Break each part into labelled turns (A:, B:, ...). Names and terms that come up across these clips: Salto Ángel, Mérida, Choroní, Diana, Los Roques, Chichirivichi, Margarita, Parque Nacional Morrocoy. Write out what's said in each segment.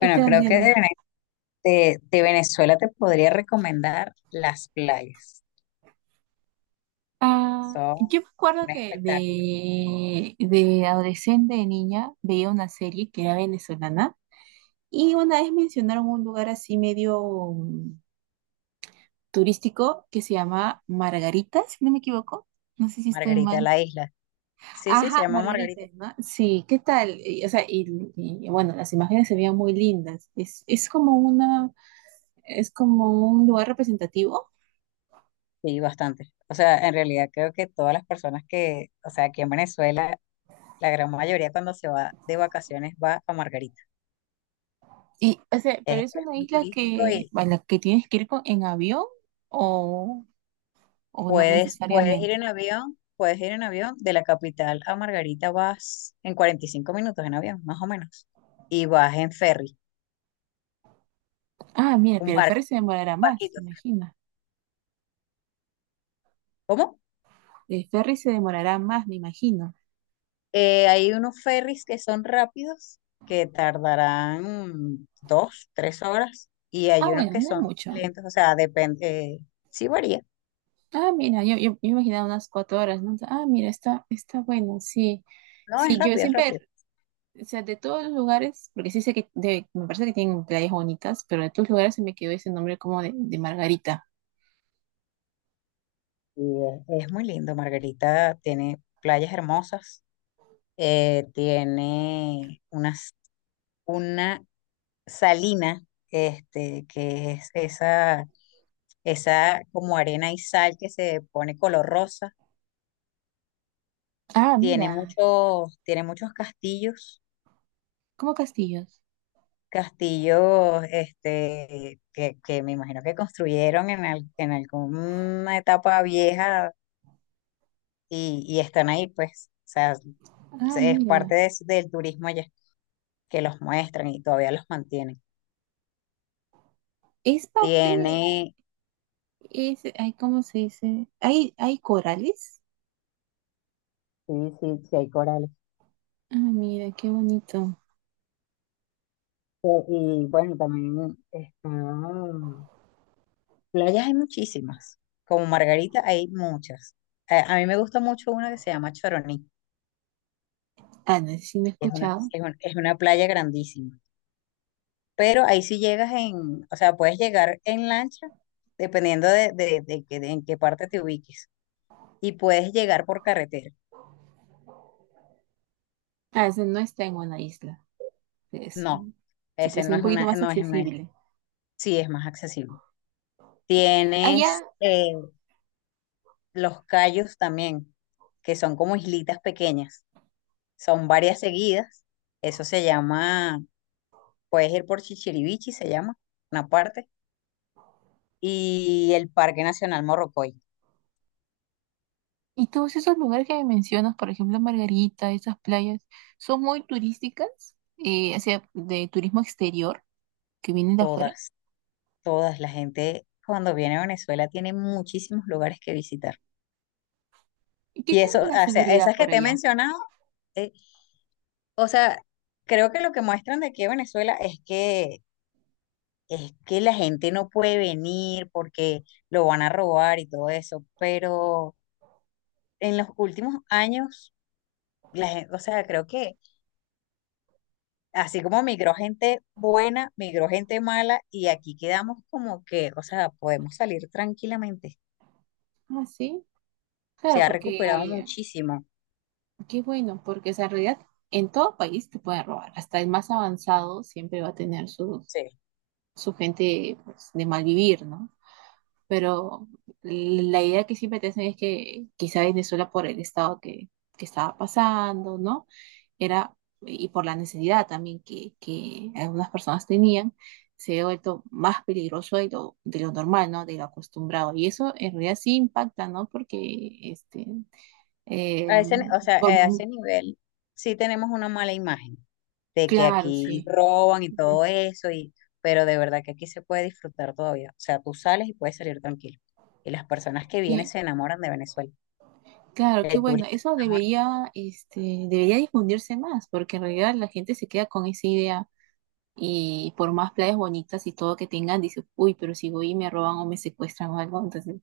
A: Y te
B: Bueno, creo que
A: entiendo.
B: de Venezuela te podría recomendar las playas.
A: Ah,
B: Son
A: yo me acuerdo
B: un
A: que
B: espectáculo.
A: de adolescente, de niña, veía una serie que era venezolana y una vez mencionaron un lugar así medio mm, turístico que se llama Margarita, si no me equivoco. No sé si estoy
B: Margarita
A: mal.
B: la Isla. Sí, sí, se
A: Ajá,
B: llama
A: Margarita,
B: Margarita.
A: ¿no? Sí, ¿qué tal? Bueno, las imágenes se veían muy lindas. Es como una, es como un lugar representativo.
B: Sí, bastante. O sea, en realidad creo que todas las personas que, o sea, aquí en Venezuela, la gran mayoría cuando se va de vacaciones va a Margarita. Es,
A: Pero
B: es
A: es una
B: muy
A: isla
B: turístico y
A: a la que tienes que ir en avión, o, o no
B: puedes ir
A: necesariamente.
B: en avión, puedes ir en avión. De la capital a Margarita vas en 45 minutos en avión, más o menos. Y vas en ferry,
A: Ah, mira,
B: un
A: pero el
B: barco,
A: ferry se demorará
B: un
A: más,
B: barquito.
A: me imagino.
B: ¿Cómo?
A: El ferry se demorará más, me imagino.
B: Hay unos ferries que son rápidos, que tardarán 2, 3 horas, y
A: Ah,
B: hay unos
A: bueno,
B: que
A: no es
B: son
A: mucho.
B: lentos, o sea, depende, eh, sí varía.
A: Ah, mira, yo imaginaba unas 4 horas, ¿no? Ah, mira, está bueno, sí.
B: No,
A: Sí,
B: es
A: yo
B: rápido, es
A: siempre,
B: rápido.
A: o sea, de todos los lugares, porque sí sé que me parece que tienen playas bonitas, pero de todos los lugares se me quedó ese nombre como de Margarita.
B: Y es muy lindo. Margarita tiene playas hermosas. Tiene una salina, que es esa como arena y sal que se pone color rosa.
A: Ah,
B: tiene
A: mira,
B: muchos, tiene muchos castillos,
A: como castillos.
B: que me imagino que construyeron en alguna etapa vieja, y están ahí, pues, o sea,
A: Ah,
B: es parte
A: mira.
B: del turismo allá, que los muestran y todavía los mantienen.
A: Es parte,
B: Tiene,
A: es, ay, ¿cómo se dice? Hay corales.
B: sí, sí, sí hay corales.
A: Ah, mira, qué bonito.
B: Y bueno, también playas hay muchísimas, como Margarita hay muchas. A mí me gusta mucho una que se llama Choroní.
A: Ah, no sé, si no he
B: es una,
A: escuchado.
B: es un- es una playa grandísima, pero ahí sí llegas o sea, puedes llegar en lancha, dependiendo de en qué parte te ubiques, y puedes llegar por carretera.
A: Ah, ese no está en una isla. Es,
B: No,
A: se
B: ese
A: parece un poquito más
B: no es una isla.
A: accesible.
B: Sí es más accesible.
A: Allá,
B: Tienes los cayos también, que son como islitas pequeñas, son varias seguidas. Eso se llama, puedes ir por Chichirivichi, se llama, una parte, y el Parque Nacional Morrocoy.
A: y todos esos lugares que me mencionas, por ejemplo, Margarita, esas playas, son muy turísticas, o sea, de turismo exterior, que vienen de afuera.
B: Todas. Todas. La gente cuando viene a Venezuela tiene muchísimos lugares que visitar.
A: ¿Y qué
B: Y
A: tal
B: eso,
A: es la
B: o sea,
A: seguridad
B: esas que
A: por
B: te he
A: allá?
B: mencionado, eh, o sea, creo que lo que muestran de aquí a Venezuela es que la gente no puede venir porque lo van a robar y todo eso. Pero en los últimos años, la gente, o sea, creo que así como migró gente buena, migró gente mala, y aquí quedamos como que, o sea, podemos salir tranquilamente.
A: Ah, sí.
B: Se
A: Claro,
B: ha recuperado
A: porque
B: muchísimo.
A: qué bueno, porque esa realidad, en todo país te pueden robar. Hasta el más avanzado siempre va a tener su,
B: Sí.
A: su gente pues, de mal vivir, ¿no? Pero la idea que siempre te hacen es que quizá Venezuela por el estado que estaba pasando, ¿no? Era, y por la necesidad también que algunas personas tenían, se ha vuelto más peligroso de de lo normal, ¿no? De lo acostumbrado. Y eso en realidad sí impacta, ¿no? Porque, este, eh,
B: A ese, ni- O sea, a
A: por,
B: ese nivel sí tenemos una mala imagen de que
A: claro,
B: aquí
A: sí.
B: roban y
A: Ujú.
B: todo eso, y pero de verdad que aquí se puede disfrutar todavía. O sea, tú sales y puedes salir tranquilo. Y las personas que vienen
A: Que-
B: se enamoran de Venezuela.
A: claro, qué
B: El
A: bueno.
B: turista se
A: Eso
B: enamora.
A: debería, este, debería difundirse más, porque en realidad la gente se queda con esa idea y por más playas bonitas y todo que tengan, dice, uy, pero si voy y me roban o me secuestran o algo, entonces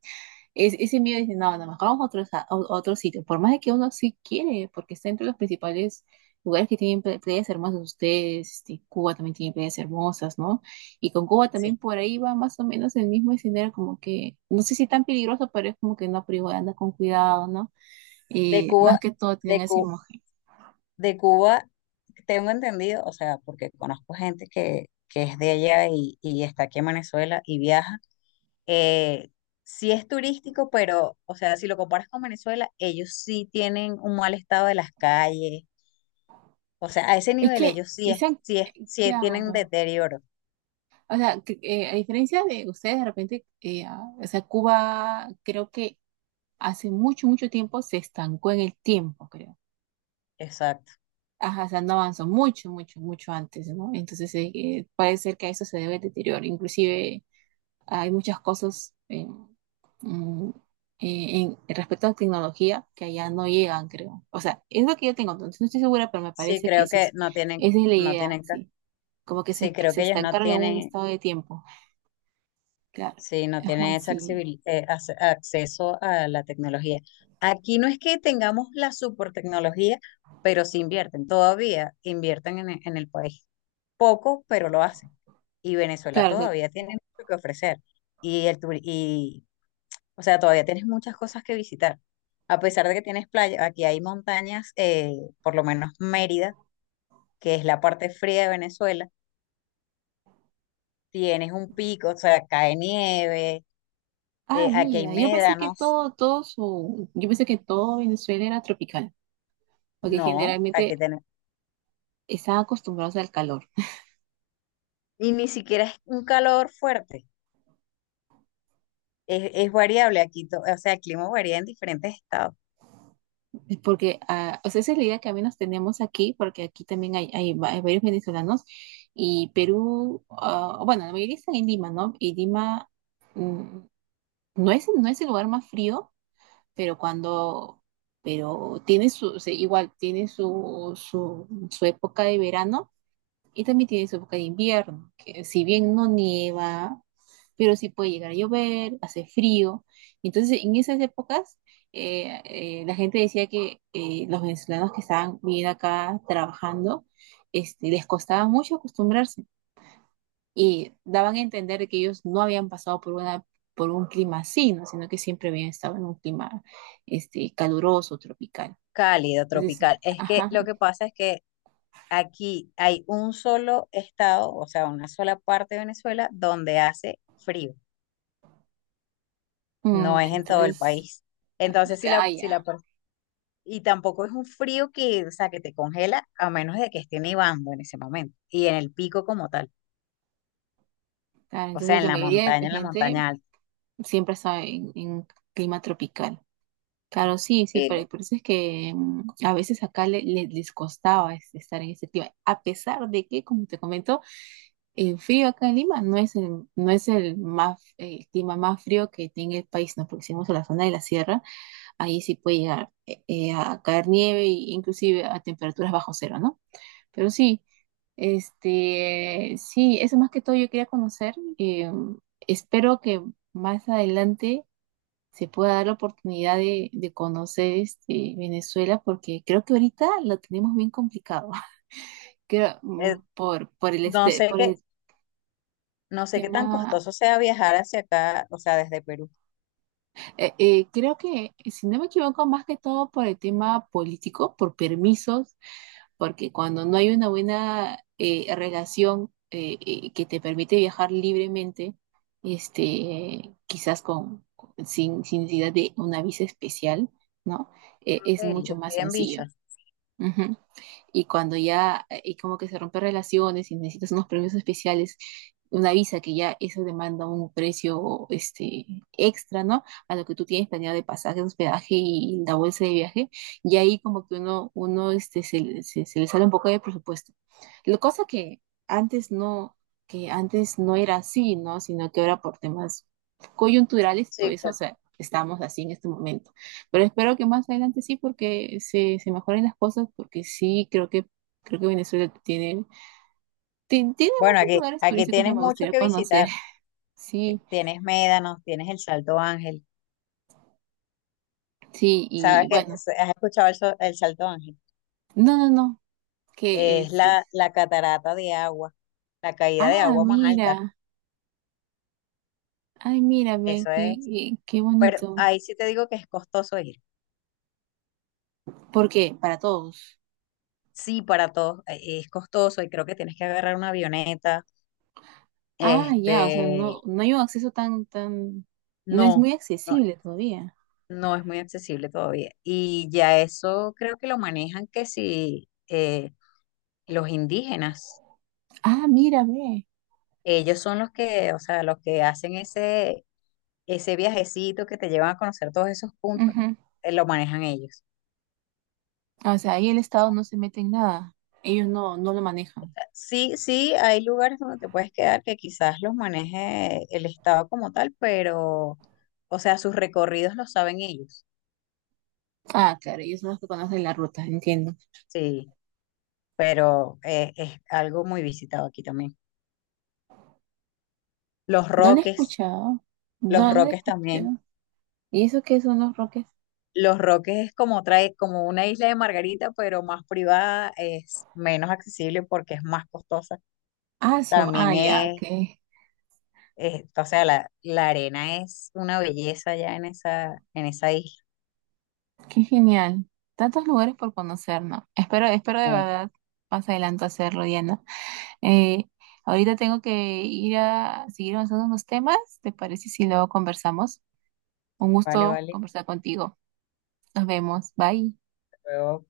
A: es, ese miedo dice, no, no, mejor vamos a otro, a otro sitio. Por más de que uno sí quiere, porque está entre los principales lugares que tienen playas hermosas ustedes. Este, Cuba también tiene playas hermosas, ¿no? Y con Cuba
B: Sí.
A: también por ahí va más o menos el mismo escenario, como que, no sé si tan peligroso, pero es como que no, pero igual anda con cuidado, ¿no?
B: De
A: Y
B: Cuba,
A: más que todo tienen
B: de
A: ese
B: Cu-
A: imagen.
B: de Cuba, tengo entendido, o sea, porque conozco gente que es de allá, y está aquí en Venezuela y viaja. Eh, sí es turístico, pero, o sea, si lo comparas con Venezuela, ellos sí tienen un mal estado de las calles. O sea, a ese
A: Es
B: nivel
A: que,
B: ellos sí es,
A: sean,
B: sí es, sí tienen
A: claro.
B: deterioro.
A: O sea, a diferencia de ustedes, de repente, ah, o sea, Cuba creo que hace mucho, mucho tiempo se estancó en el tiempo, creo.
B: Exacto.
A: Ajá, o sea, no avanzó mucho, mucho, mucho antes, ¿no? Entonces puede ser que a eso se debe el deterioro. Inclusive hay muchas cosas en, mm, en- respecto a tecnología que allá no llegan, creo. O sea, es lo que yo tengo, entonces no estoy segura, pero me
B: Sí,
A: parece que esa es la idea, sí. Como que que
B: creo
A: se
B: que ellos no
A: estancaron en un
B: tienen,
A: estado de tiempo. Claro.
B: Sí, no
A: Ajá,
B: tiene ese
A: sí.
B: acceso a la tecnología. Aquí no es que tengamos la super tecnología, pero sí invierten, todavía invierten en el país. Poco, pero lo hacen. Y Venezuela
A: Claro, o sea,
B: todavía tiene mucho que ofrecer. Y, o sea, todavía tienes muchas cosas que visitar. A pesar de que tienes playa, aquí hay montañas, por lo menos Mérida, que es la parte fría de Venezuela. Tienes un pico, o sea, cae nieve.
A: ah,
B: Aquí hay
A: mira, yo pensé que
B: médanos.
A: todo, todo su, yo pensé que todo Venezuela era tropical, porque
B: No, hay
A: generalmente
B: que tener.
A: están acostumbrados al calor.
B: Y ni siquiera es un calor fuerte. Es variable aquí, o sea, el clima varía en diferentes estados.
A: Porque, ah, o sea, esa es la idea que al menos tenemos aquí, porque aquí también hay, hay varios venezolanos y Perú, ah, bueno, la mayoría están en Lima, ¿no? Y Lima mm, no es, no es el lugar más frío, pero cuando, pero tiene su, o sea, igual tiene su época de verano y también tiene su época de invierno, que si bien no nieva, pero sí puede llegar a llover, hace frío. Entonces, en esas épocas, la gente decía que los venezolanos que estaban viviendo acá trabajando, este, les costaba mucho acostumbrarse y daban a entender que ellos no habían pasado por una, por un clima así, ¿no? Sino que siempre habían estado en un clima este, caluroso, tropical.
B: Cálido,
A: Entonces,
B: tropical. Es que
A: ajá,
B: lo que pasa es que aquí hay un solo estado, o sea, una sola parte de Venezuela donde hace frío. No es en todo el
A: entonces,
B: país. Entonces,
A: ah, ya,
B: y tampoco es un frío que, o sea, que te congela, a menos de que esté nevando en ese momento y en el pico como tal,
A: claro,
B: o sea,
A: entonces la mayoría de
B: en la
A: gente
B: montaña alta.
A: siempre está en clima tropical. Claro, sí, sí,
B: Y,
A: pero por eso es que a veces acá les costaba estar en ese clima, a pesar de que, como te comento, el frío acá en Lima no es el, no es el más, el clima más frío que tiene el país, ¿no? Porque si vamos a la zona de la sierra, ahí sí puede llegar a caer nieve e inclusive a temperaturas bajo cero, ¿no? Pero sí, este, sí, eso más que todo yo quería conocer. Eh, espero que más adelante se pueda dar la oportunidad de conocer este, Venezuela, porque creo que ahorita lo tenemos bien complicado. Creo,
B: eh,
A: por el,
B: no
A: este,
B: sé
A: por
B: qué,
A: el
B: no sé qué tan
A: tema.
B: costoso sea viajar hacia acá, o sea, desde Perú.
A: Creo que, si no me equivoco, más que todo por el tema político, por permisos, porque cuando no hay una buena relación que te permite viajar libremente, este, quizás con, sin, sin necesidad de una visa especial, ¿no?
B: Ok,
A: Es
B: yo
A: mucho más
B: estoy en visa.
A: sencillo. Ujú. Y cuando ya, y como que se rompen relaciones y necesitas unos premios especiales, una visa que ya eso demanda un precio este, extra, ¿no? A lo que tú tienes planeado de pasaje, hospedaje y la bolsa de viaje. Y ahí como que uno este, se le sale un poco de presupuesto. La cosa antes no, que antes no era así, ¿no? Sino que ahora por temas coyunturales, todo
B: Sí,
A: eso, o
B: claro.
A: sea, estamos así en este momento. Pero espero que más adelante sí, porque se mejoren las cosas, porque sí, creo que Venezuela tiene, tiene
B: Bueno,
A: muchos
B: aquí,
A: lugares
B: aquí
A: turísticos que
B: tienes
A: me
B: mucho
A: gustaría
B: que
A: conocer.
B: visitar.
A: Sí,
B: Tienes Médanos, tienes el Salto Ángel.
A: sí,
B: ¿Sabes
A: y
B: que
A: bueno.
B: has escuchado el Salto Ángel?
A: No, no, no, que
B: Es la,
A: es-
B: la catarata de agua, la caída de
A: ah,
B: agua más
A: mira,
B: alta.
A: ay, mira, ve,
B: Eso
A: qué,
B: es.
A: qué
B: Pero
A: bonito.
B: ahí sí te digo que es costoso ir.
A: ¿Por qué? Para todos.
B: Sí, para todos es costoso, y creo que tienes que agarrar una avioneta.
A: Ah,
B: Este,
A: ya, o sea, no, no hay un acceso tan, no es muy
B: no, no,
A: accesible todavía.
B: no es muy accesible todavía. Y ya eso creo que lo manejan, que si los indígenas,
A: Ah, mira, ve.
B: ellos son los que, o sea, los que hacen ese, ese viajecito que te llevan a conocer todos esos puntos.
A: Ujú.
B: Lo manejan ellos.
A: O sea, ahí el Estado no se mete en nada. Ellos no, no lo manejan.
B: Sí, sí, hay lugares donde te puedes quedar que quizás los maneje el Estado como tal, pero, o sea, sus recorridos los saben ellos.
A: Ah, claro, ellos son los que conocen la ruta, entiendo.
B: Sí, pero es algo muy visitado aquí también. Los
A: No la he
B: Roques,
A: escuchado.
B: los
A: No, no la he
B: Roques también.
A: escuchado. ¿Y eso qué son los Roques?
B: Los Roques es como trae, como una isla de Margarita, pero más privada. Es menos accesible porque es más costosa.
A: Ah, eso.
B: También
A: Ah, ya, qué,
B: o sea, la arena es una belleza ya en esa isla.
A: qué genial. Tantos lugares por conocer, ¿no? Espero, espero de
B: Mucho.
A: verdad más adelante hacerlo, Diana. Eh, ahorita tengo que ir a seguir avanzando unos temas. ¿Te parece si luego conversamos? Un
B: Vale,
A: gusto
B: vale.
A: conversar contigo. Nos vemos. Bye.
B: Luego